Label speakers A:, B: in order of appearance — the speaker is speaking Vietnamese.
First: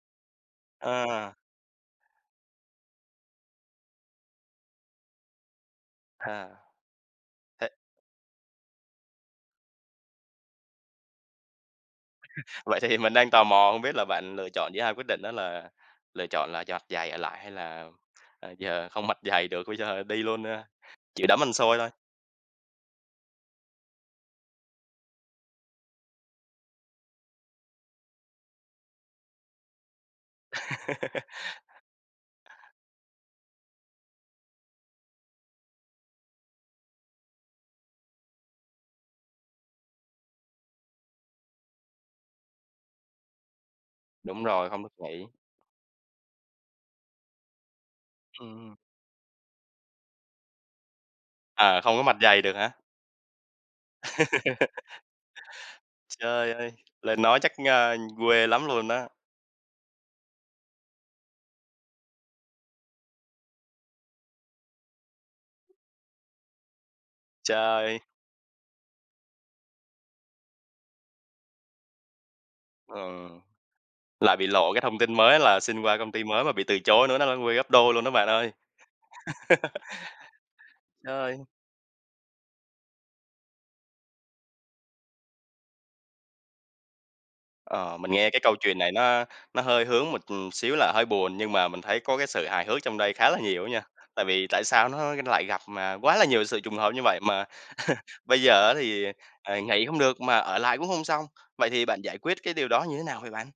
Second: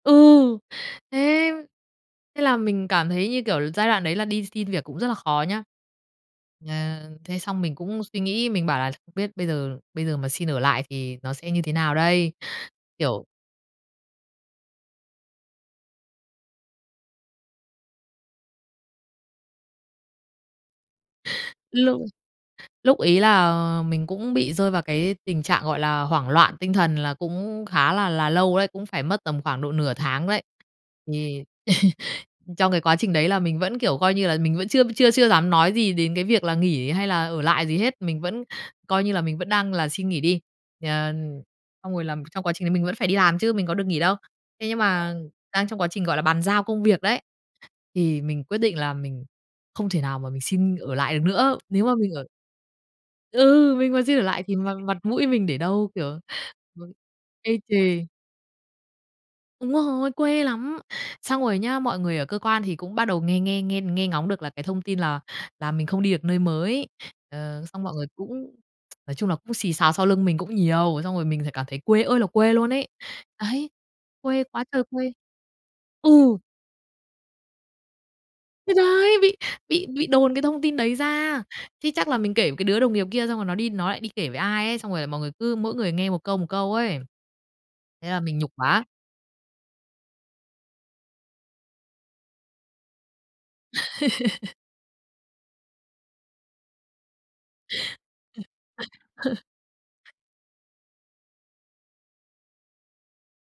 A: Ừ,
B: À.
A: thế! Thế là mình cảm thấy, như kiểu là, giai đoạn đấy là đi xin việc cũng rất là khó nhá,
B: À,
A: ờ, thế xong
B: ê.
A: mình cũng suy nghĩ, mình bảo là "Không biết bây giờ bây giờ mà xin ở lại thì nó sẽ như thế nào
B: Vậy thì mình
A: Kiểu
B: đang tò mò, không biết là bạn lựa chọn giữa hai quyết định đó là lựa chọn là dặt dày ở lại hay là, à, giờ không mặt dày được, bây giờ đi luôn ha, chịu đấm ăn xôi thôi.
A: Lúc lúc ấy là, ờ, mình cũng bị rơi vào cái tình trạng, gọi là, hoảng loạn tinh thần, là cũng khá là là lâu đấy, cũng phải mất tầm khoảng độ nửa tháng đấy. Thì trong cái quá trình đấy là mình vẫn, kiểu, coi như là mình vẫn chưa chưa chưa dám nói gì đến cái việc là nghỉ hay là ở lại gì hết, mình vẫn coi như là mình vẫn đang là xin nghỉ đi, ờ, xong rồi là, trong quá trình đấy mình vẫn phải đi làm chứ, mình có được nghỉ đâu.
B: Đúng
A: Thế
B: rồi,
A: nhưng
B: không được
A: mà
B: nghỉ.
A: đang trong quá trình, gọi là, bàn giao công việc đấy thì mình quyết
B: Ừm.
A: định là mình không thể nào mà mình xin ở lại được nữa,
B: Ờ,
A: nếu mà
B: không có
A: mình
B: mặt
A: ở
B: dày được hả?
A: Ừ, mình mà xin ở lại thì mặt mặt mũi mình để đâu, kiểu,
B: Trời ơi,
A: ừ,
B: lên nói chắc,
A: ê
B: a,
A: chề.
B: quê lắm luôn á.
A: Đúng rồi, quê lắm! Xong rồi nhá, mọi người ở cơ quan thì cũng bắt đầu nghe nghe nghe nghe ngóng được là cái thông tin là là mình không đi được nơi mới, ờ, xong mọi
B: Trời!
A: người cũng nói chung là cũng xì xào sau lưng mình cũng nhiều, xong rồi mình th cảm thấy quê ơi là quê luôn ấy.
B: Ừ.
A: Đấy,
B: Lại
A: quê
B: bị
A: quá
B: lộ cái
A: trời
B: thông
A: quê
B: tin mới á là xin qua công ty
A: ừ!
B: mới mà bị từ chối nữa nó nó quê gấp đôi luôn đó bạn ơi.
A: Thì đấy! Bị bị bị đồn cái thông tin đấy
B: Rồi.
A: ra, chứ chắc là mình kể với cái đứa đồng nghiệp kia xong rồi nó đi nó lại đi kể với ai ấy, xong rồi là mọi người cứ mỗi người nghe 1 câu, 1 câu ấy,
B: Ờ,
A: thế
B: mình
A: là
B: nghe
A: mình
B: cái
A: nhục
B: câu chuyện
A: quá.
B: này nó nó hơi hướng một, ừm, xíu là hơi buồn, nhưng mà mình thấy có cái sự hài hước trong đây khá là nhiều á nha. Tại vì tại sao nó lại gặp, à, quá là nhiều sự trùng hợp như vậy mà bây giờ á thì, à, nghỉ hông được mà ở lại cũng hông xong, vậy thì bạn giải quyết cái điều đó như thế nào vậy bạn?